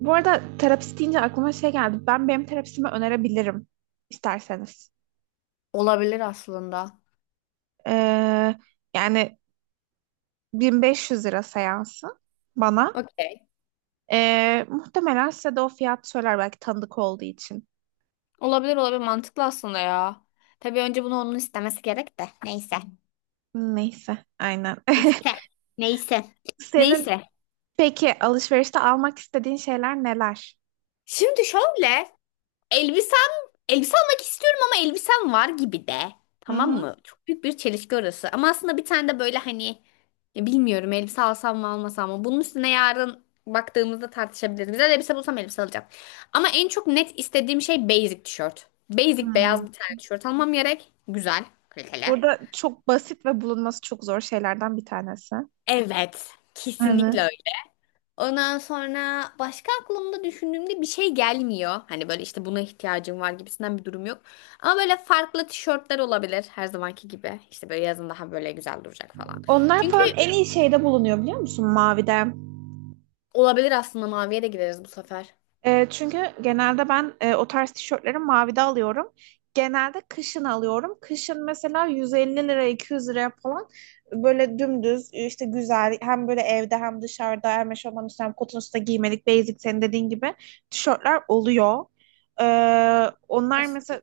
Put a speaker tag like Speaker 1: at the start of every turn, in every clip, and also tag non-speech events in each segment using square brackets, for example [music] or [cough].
Speaker 1: Bu arada terapist deyince aklıma şey geldi. Ben benim terapistime önerebilirim isterseniz.
Speaker 2: Olabilir aslında.
Speaker 1: Ee, yani 1500 lira seansı bana.
Speaker 2: Okey.
Speaker 1: Muhtemelen size de o fiyat söyler belki tanıdık olduğu için.
Speaker 2: Olabilir olabilir mantıklı aslında ya. Tabii önce bunu onun istemesi gerek de. Neyse.
Speaker 1: Neyse, aynen.
Speaker 2: İşte. Neyse.
Speaker 1: [laughs] Senin
Speaker 2: Neyse.
Speaker 1: peki alışverişte almak istediğin şeyler neler?
Speaker 2: Şimdi şöyle. Elbisem, elbise almak istiyorum ama elbisem var gibi de.
Speaker 1: Hı
Speaker 2: Tamam
Speaker 1: hı.
Speaker 2: mı? Çok büyük bir çelişki orası. Ama aslında bir tane de böyle hani ya bilmiyorum elbise alsam mı almasam mı. Bunun üstüne yarın baktığımızda tartışabiliriz. Güzel elbise bulsam elbise alacağım. Ama en çok net istediğim şey basic tişört. Basic beyaz
Speaker 1: Hmm.
Speaker 2: bir tane tişört almam gerek. Güzel, kaliteli.
Speaker 1: Burada çok basit ve bulunması çok zor şeylerden bir tanesi.
Speaker 2: Evet,
Speaker 1: Hı
Speaker 2: kesinlikle.
Speaker 1: hı.
Speaker 2: Ondan sonra başka aklımda düşündüğümde bir şey gelmiyor. Hani böyle işte buna ihtiyacım var gibisinden bir durum yok. Ama böyle farklı tişörtler olabilir her zamanki gibi. İşte böyle yazın daha böyle güzel duracak falan.
Speaker 1: Onlar
Speaker 2: Çünkü
Speaker 1: falan en iyi şeyde bulunuyor biliyor musun? Mavide.
Speaker 2: olabilir aslında maviye de gideriz bu sefer.
Speaker 1: Çünkü genelde ben o tarz tişörtleri mavide alıyorum. Genelde kışın alıyorum. Kışın mesela 150 lira 200 liraya falan böyle dümdüz işte güzel hem böyle evde hem dışarıda hem eşofman üstüne hem kotun üstüne giymelik basic senin dediğin gibi tişörtler oluyor. E, onlar mesela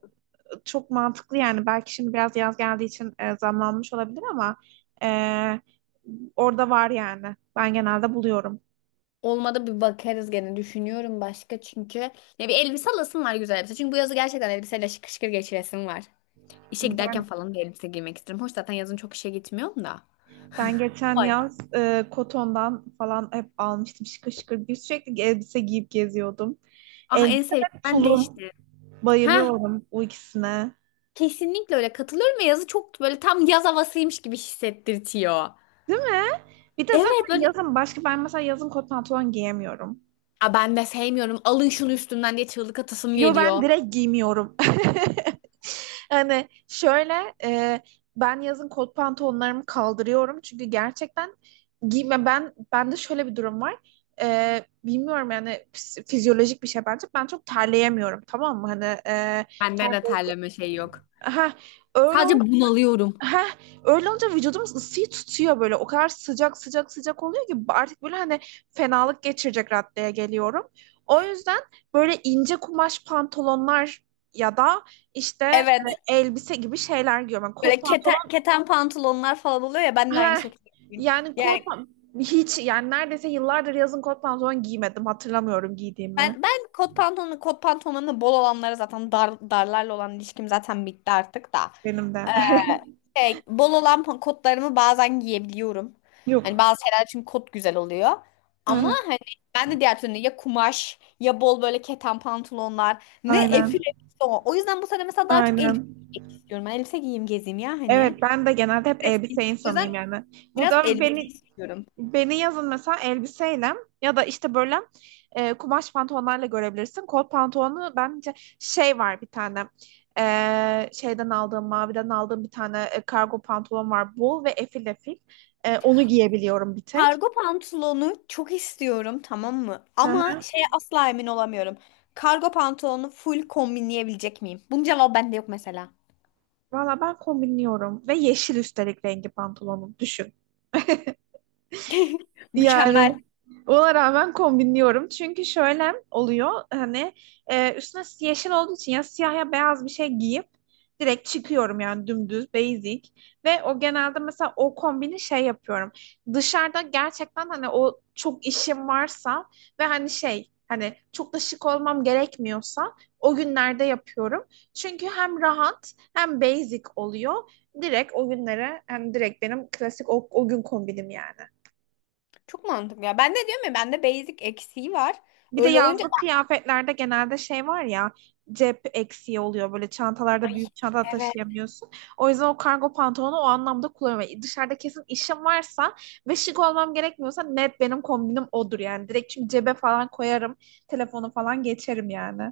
Speaker 1: çok mantıklı yani belki şimdi biraz yaz geldiği için zamlanmış olabilir ama e, orada var yani. Ben genelde buluyorum.
Speaker 2: Olmadı bir bakarız gene düşünüyorum başka çünkü. Ya bir elbise alasım var güzel elbise. Çünkü bu yazı gerçekten elbiseyle şıkır şıkır geçiresim var. İşe giderken
Speaker 1: Ben
Speaker 2: falan bir elbise giymek istiyorum. Hoş zaten yazın çok işe gitmiyorum da.
Speaker 1: Ben geçen
Speaker 2: Vay.
Speaker 1: yaz Koton'dan falan hep almıştım şıkır şıkır bir sürekli elbise giyip geziyordum.
Speaker 2: Ah en
Speaker 1: Elbise
Speaker 2: sevdiğim
Speaker 1: ve
Speaker 2: ben
Speaker 1: tulum.
Speaker 2: değişti.
Speaker 1: Bayılıyorum bu ikisine.
Speaker 2: Kesinlikle öyle katılıyorum ve yazı çok böyle tam yaz havasıymış gibi hissettirtiyor.
Speaker 1: Değil mi? Bir de zaten
Speaker 2: Evet böyle,
Speaker 1: yazın başka ben mesela yazın kot pantolon giyemiyorum.
Speaker 2: "Aa, ben de sevmiyorum alın şunu üstümden" diye çığlık atasım
Speaker 1: Yo, ben
Speaker 2: geliyor.
Speaker 1: direkt giymiyorum. [laughs] Hani şöyle ben yazın kot pantolonlarımı kaldırıyorum çünkü gerçekten giyme ben bende şöyle bir durum var. Bilmiyorum yani fizyolojik bir şey bence. Ben çok terleyemiyorum tamam mı? Hani
Speaker 2: Bende
Speaker 1: ter-
Speaker 2: de terleme şey yok.
Speaker 1: ha, öyle.
Speaker 2: Sadece bunalıyorum.
Speaker 1: Heh, öyle olunca vücudumuz ısıyı tutuyor böyle. O kadar sıcak sıcak sıcak oluyor ki artık böyle hani fenalık geçirecek raddeye geliyorum. O yüzden böyle ince kumaş pantolonlar ya da işte
Speaker 2: Evet.
Speaker 1: elbise gibi şeyler giyiyorum. Yani kot
Speaker 2: Böyle keten,
Speaker 1: pantolon
Speaker 2: keten pantolonlar falan oluyor ya ben de aynı
Speaker 1: heh,
Speaker 2: şekilde.
Speaker 1: yani
Speaker 2: Yani
Speaker 1: hiç yani neredeyse yıllardır yazın kot pantolon giymedim. Hatırlamıyorum giydiğimi
Speaker 2: ben kot pantolonlarını bol olanlara zaten dar, darlarla olan ilişkim zaten bitti artık da.
Speaker 1: benim de.
Speaker 2: E, bol olan kotlarımı bazen giyebiliyorum.
Speaker 1: [laughs]
Speaker 2: Hani
Speaker 1: Yok.
Speaker 2: bazı şeyler için kot güzel oluyor.
Speaker 1: Hı
Speaker 2: Ama
Speaker 1: hı,
Speaker 2: hani ben de diğer türlü ya kumaş ya bol böyle keten pantolonlar ne efil
Speaker 1: aynen,
Speaker 2: elbise o. O yüzden bu sene mesela daha çok elbise
Speaker 1: aynen.
Speaker 2: giymek istiyorum. Ben elbise giyeyim gezeyim ya
Speaker 1: Evet
Speaker 2: hani.
Speaker 1: ben de genelde hep elbise
Speaker 2: O
Speaker 1: insanıyım
Speaker 2: yüzden
Speaker 1: yani. Bu
Speaker 2: biraz elbise
Speaker 1: beni
Speaker 2: istiyorum.
Speaker 1: Beni yazın mesela elbiseyle ya da işte böyle kumaş pantolonlarla görebilirsin. Kot pantolonu bence şey var bir tane. Şeyden aldığım, maviden aldığım bir tane kargo pantolon var. Bol ve efil efil. Onu giyebiliyorum bir tek.
Speaker 2: Kargo pantolonu çok istiyorum tamam mı?
Speaker 1: Hı
Speaker 2: Ama
Speaker 1: hı.
Speaker 2: şeye asla emin olamıyorum. Kargo pantolonu full kombinleyebilecek miyim? Bunun cevabı bende yok mesela.
Speaker 1: Valla ben kombinliyorum. Ve yeşil üstelik rengi pantolonu. Düşün.
Speaker 2: [laughs] Mükemmel.
Speaker 1: Yani ona rağmen kombinliyorum. Çünkü şöyle oluyor hani üstüne yeşil olduğu için ya siyah ya beyaz bir şey giyip direkt çıkıyorum yani dümdüz basic ve o genelde mesela o kombini şey yapıyorum. Dışarıda gerçekten hani o çok işim varsa ve hani şey hani çok da şık olmam gerekmiyorsa o günlerde yapıyorum. Çünkü hem rahat hem basic oluyor. Direkt o günlere hani direkt benim klasik o gün kombinim yani.
Speaker 2: Çok mantıklı ya. Ben de diyorum ya bende basic eksiği var.
Speaker 1: Bir de
Speaker 2: Öyle olunca,
Speaker 1: yazlık kıyafetlerde genelde şey var ya cep eksiği oluyor böyle çantalarda
Speaker 2: ay,
Speaker 1: büyük çanta
Speaker 2: evet
Speaker 1: taşıyamıyorsun. O yüzden o kargo pantolonu o anlamda kullanıyorum. Yani dışarıda kesin işim varsa ve şık olmam gerekmiyorsa net benim kombinim odur yani. Direkt çünkü cebe falan koyarım telefonu falan geçerim yani.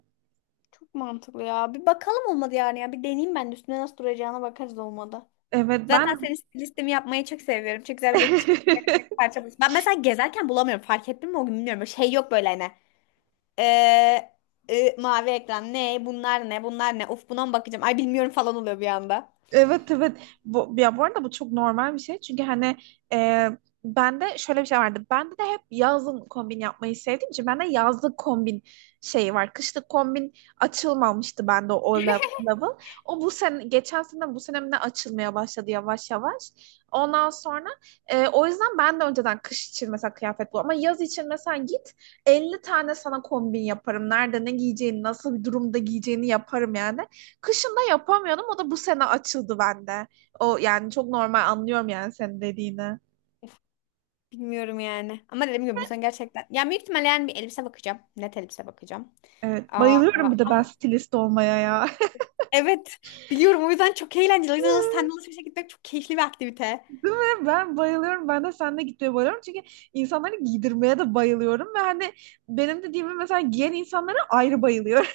Speaker 2: çok mantıklı ya. Bir bakalım olmadı yani ya. Bir deneyeyim ben de üstüne nasıl duracağına bakarız olmadı.
Speaker 1: Evet
Speaker 2: Zaten
Speaker 1: ben
Speaker 2: senin stilistimi yapmayı çok seviyorum. Çok güzel böyle çık
Speaker 1: [laughs]
Speaker 2: parça buluyorsun. Ben mesela gezerken bulamıyorum. Fark ettin mi o gün bilmiyorum. Böyle şey yok böyle hani. Ee, mavi ekran ne? Bunlar ne? Bunlar ne? Uf buna mı bakacağım? Ay bilmiyorum falan oluyor bir anda.
Speaker 1: Evet, evet. Bu, ya bu arada bu çok normal bir şey. Çünkü hani e, bende şöyle bir şey vardı. Bende de hep yazın kombin yapmayı sevdiğim için bende yazlık kombin şeyi var. Kışlık kombin açılmamıştı bende o level. O bu sene, geçen sene bu sene mi ne açılmaya başladı yavaş yavaş. Ondan sonra o yüzden ben de önceden kış için mesela kıyafet bul. Ama yaz için mesela git 50 tane sana kombin yaparım. Nerede ne giyeceğini, nasıl bir durumda giyeceğini yaparım yani. Kışında yapamıyordum. O da bu sene açıldı bende. O yani çok normal anlıyorum yani senin dediğini.
Speaker 2: Bilmiyorum yani. Ama dediğim gibi bu sene gerçekten. Ya büyük ihtimalle yani bir elbise bakacağım. Net elbise bakacağım.
Speaker 1: Evet,
Speaker 2: Aa,
Speaker 1: bayılıyorum bir de ben stilist olmaya ya. [laughs]
Speaker 2: evet. Biliyorum o yüzden çok eğlenceli. O yüzden alışverişe alışverişe gitmek çok keyifli bir aktivite.
Speaker 1: Değil mi? Ben bayılıyorum. Ben de seninle gitmeye bayılıyorum. Çünkü insanları giydirmeye de bayılıyorum. Ve hani benim dediğimi mesela giyen insanlara ayrı bayılıyorum.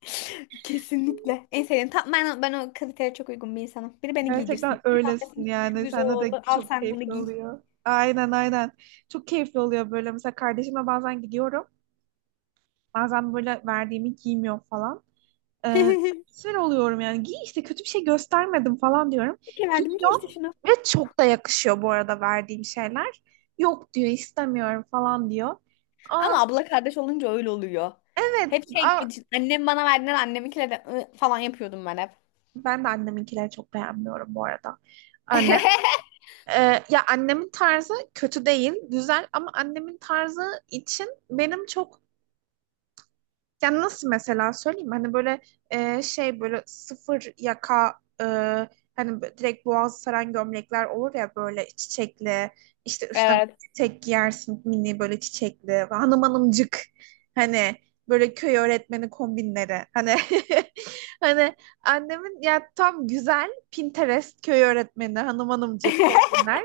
Speaker 2: [laughs] Kesinlikle. En sevdiğim. Tam ben o kaliteye çok uygun bir insanım. Biri
Speaker 1: [laughs]
Speaker 2: beni giydirsin.
Speaker 1: Gerçekten
Speaker 2: Biri bana desin
Speaker 1: öylesin
Speaker 2: ki şu
Speaker 1: yani.
Speaker 2: güzel
Speaker 1: Sende de
Speaker 2: oldu. Al
Speaker 1: çok
Speaker 2: sen bunu
Speaker 1: keyifli
Speaker 2: giy.
Speaker 1: oluyor. Aynen, aynen. Çok keyifli oluyor böyle. Mesela kardeşimle bazen gidiyorum. Bazen böyle verdiğimi giymiyor falan. Ee,
Speaker 2: [laughs]
Speaker 1: sinir oluyorum yani. Giy işte kötü bir şey göstermedim falan diyorum.
Speaker 2: Peki verdim giy
Speaker 1: Giyiyor
Speaker 2: işte şunu.
Speaker 1: ve çok da yakışıyor bu arada verdiğim şeyler. Yok diyor istemiyorum falan diyor. Aa,
Speaker 2: Ama abla kardeş olunca öyle oluyor.
Speaker 1: evet.
Speaker 2: Hep şey
Speaker 1: Aa,
Speaker 2: gibi düşün, annem bana verdiler anneminkiyle de falan yapıyordum ben hep.
Speaker 1: ben de anneminkileri çok beğenmiyorum bu arada. Anne.
Speaker 2: [laughs]
Speaker 1: e, Ya annemin tarzı kötü değil, güzel ama annemin tarzı için benim çok. Yani nasıl mesela söyleyeyim hani böyle şey böyle sıfır yaka hani böyle direkt boğazı saran gömlekler olur ya böyle çiçekli işte üstüne
Speaker 2: Evet.
Speaker 1: çiçek giyersin mini böyle çiçekli hanım hanımcık hani böyle köy öğretmeni kombinleri hani [laughs] hani annemin ya tam güzel Pinterest köy öğretmeni hanım hanımcık
Speaker 2: [laughs]
Speaker 1: kombinler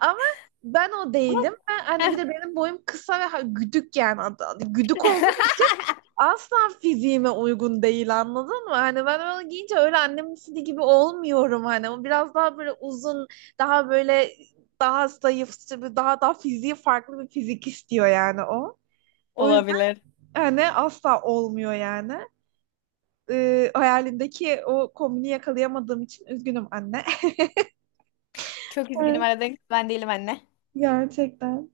Speaker 1: ama ben o
Speaker 2: Ama-
Speaker 1: değilim ben hani bir de benim boyum kısa ve güdük yani güdük olduğum
Speaker 2: [laughs]
Speaker 1: için asla fiziğime uygun değil anladın mı? Hani ben onu giyince öyle annemin istediği gibi olmuyorum hani. O biraz daha böyle uzun, daha böyle daha zayıf, işte bir daha fiziği farklı bir fizik istiyor yani o. O yüzden
Speaker 2: Olabilir.
Speaker 1: hani asla olmuyor yani. Hayalimdeki o kombini yakalayamadığım için üzgünüm anne. [laughs]
Speaker 2: Çok üzgünüm
Speaker 1: Evet,
Speaker 2: aradığın kız ben değilim anne.
Speaker 1: gerçekten.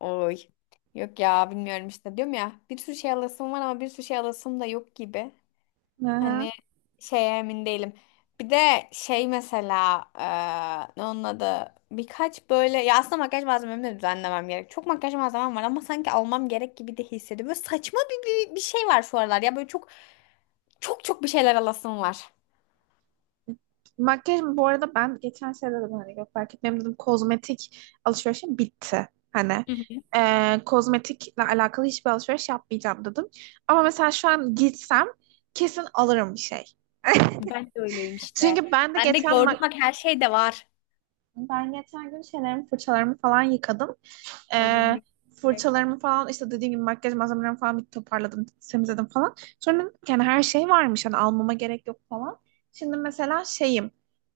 Speaker 2: Oy. Yok ya bilmiyorum işte diyorum ya bir sürü şey alasım var ama bir sürü şey alasım da yok gibi.
Speaker 1: Aha.
Speaker 2: Hani şeye emin değilim. Bir de şey mesela ne onun adı birkaç böyle ya aslında makyaj malzememi de düzenlemem gerek. Çok makyaj malzemem var ama sanki almam gerek gibi de hissediyorum. Böyle saçma bir şey var şu aralar ya böyle çok çok çok bir şeyler alasım var.
Speaker 1: Makyaj bu arada ben geçen sene dedim hani fark etmem dedim kozmetik alışverişim bitti. Hani
Speaker 2: Hı hı.
Speaker 1: kozmetikle alakalı hiçbir alışveriş yapmayacağım dedim. Ama mesela şu an gitsem kesin alırım bir şey.
Speaker 2: Ben de öyleyim işte.
Speaker 1: Çünkü
Speaker 2: Ben de gördüm bak her şey de var.
Speaker 1: ben geçen gün şeylerimi fırçalarımı falan yıkadım.
Speaker 2: Ay benim
Speaker 1: Eee,
Speaker 2: de.
Speaker 1: fırçalarımı falan işte dediğim gibi makyaj malzemelerimi falan bir toparladım temizledim falan. Sonra dedim ki, yani her şey varmış hani almama gerek yok falan. Şimdi mesela şeyim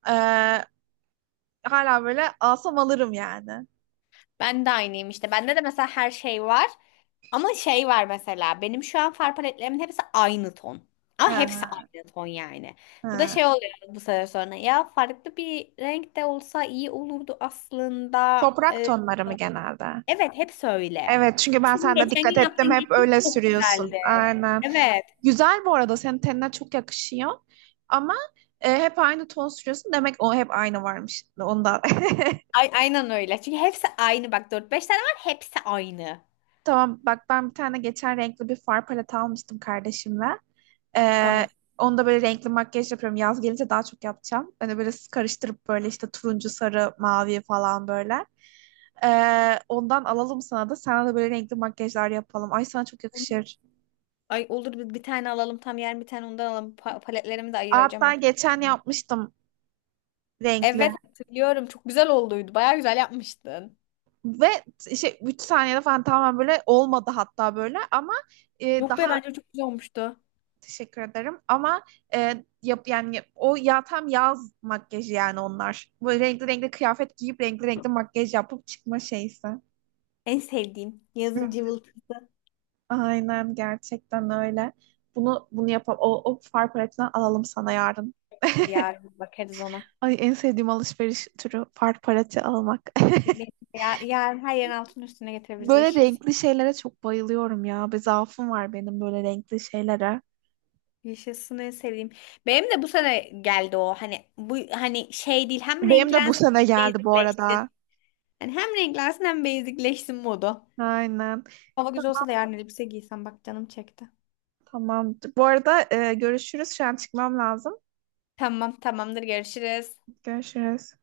Speaker 1: eee, hala böyle alsam alırım yani.
Speaker 2: Ben de aynıyım işte. Bende de mesela her şey var. Ama şey var mesela. Benim şu an far paletlerimin hepsi aynı ton. Ama hepsi
Speaker 1: Ha,
Speaker 2: aynı ton yani. Bu da
Speaker 1: ha.
Speaker 2: şey oluyor bu sefer sonra. Ya farklı bir renk de olsa iyi olurdu aslında.
Speaker 1: Toprak tonları mı genelde?
Speaker 2: Evet hepsi öyle.
Speaker 1: Evet çünkü ben
Speaker 2: Senin
Speaker 1: sende
Speaker 2: geçen gün
Speaker 1: dikkat ettim
Speaker 2: yaptığın
Speaker 1: hep
Speaker 2: yeşil
Speaker 1: öyle
Speaker 2: çok
Speaker 1: sürüyorsun.
Speaker 2: güzeldi.
Speaker 1: Aynen.
Speaker 2: Evet.
Speaker 1: Güzel bu arada senin tenine çok yakışıyor. Ama hep aynı ton sürüyorsun. Demek o hep aynı varmış. Onda. [laughs]
Speaker 2: Ay, aynen öyle. Çünkü hepsi aynı. Bak dört beş tane var hepsi aynı.
Speaker 1: Tamam bak ben bir tane geçen renkli bir far paleti almıştım kardeşimle. Ee,
Speaker 2: Tamam.
Speaker 1: onu böyle renkli makyaj yapıyorum. Yaz gelince daha çok yapacağım. Hani böyle karıştırıp böyle işte turuncu, sarı, mavi falan böyle. Ondan alalım sana da. Sana da böyle renkli makyajlar yapalım. Ay, sana çok yakışır.
Speaker 2: Ay olur bir tane alalım tam yer bir tane ondan alalım. Paletlerimi de ayıracağım
Speaker 1: Hatta
Speaker 2: artık.
Speaker 1: geçen yapmıştım renkli.
Speaker 2: Evet hatırlıyorum. Çok güzel olduydu. Bayağı güzel yapmıştın.
Speaker 1: Ve şey 3 saniyede falan tamamen böyle olmadı hatta böyle. Ama
Speaker 2: Yok
Speaker 1: daha
Speaker 2: be bence çok güzel olmuştu.
Speaker 1: teşekkür ederim. Ama yani o ya tam yaz makyajı yani onlar. Böyle renkli renkli kıyafet giyip renkli renkli makyaj yapıp çıkma şeysi.
Speaker 2: En sevdiğim yazın cıvıltısı.
Speaker 1: Aynen, gerçekten öyle. Bunu yapalım. O far paletinden alalım sana yarın.
Speaker 2: Olur yarın bakarız ona.
Speaker 1: Ay, en sevdiğim alışveriş türü far paleti almak. [laughs]
Speaker 2: Benim de ya, yarın her yerin altının üstüne getirebiliriz.
Speaker 1: Böyle
Speaker 2: Yaşasın.
Speaker 1: renkli şeylere çok bayılıyorum ya. Bir zaafım var benim böyle renkli şeylere.
Speaker 2: Yaşasın en sevdiğim. Benim de bu sene geldi o. Hani bu hani şey değil. Hem
Speaker 1: Benim de bu
Speaker 2: renklensin
Speaker 1: sene
Speaker 2: hem
Speaker 1: geldi bu
Speaker 2: basicleşsin.
Speaker 1: arada.
Speaker 2: Hani hem renklensin hem basicleşsin modu.
Speaker 1: Aynen.
Speaker 2: Hava güzel
Speaker 1: Tamam.
Speaker 2: olsa da yarın elbise giysem bak canım çekti.
Speaker 1: Tamam. Bu arada görüşürüz. Şu an çıkmam lazım.
Speaker 2: Tamam tamamdır görüşürüz.
Speaker 1: Görüşürüz.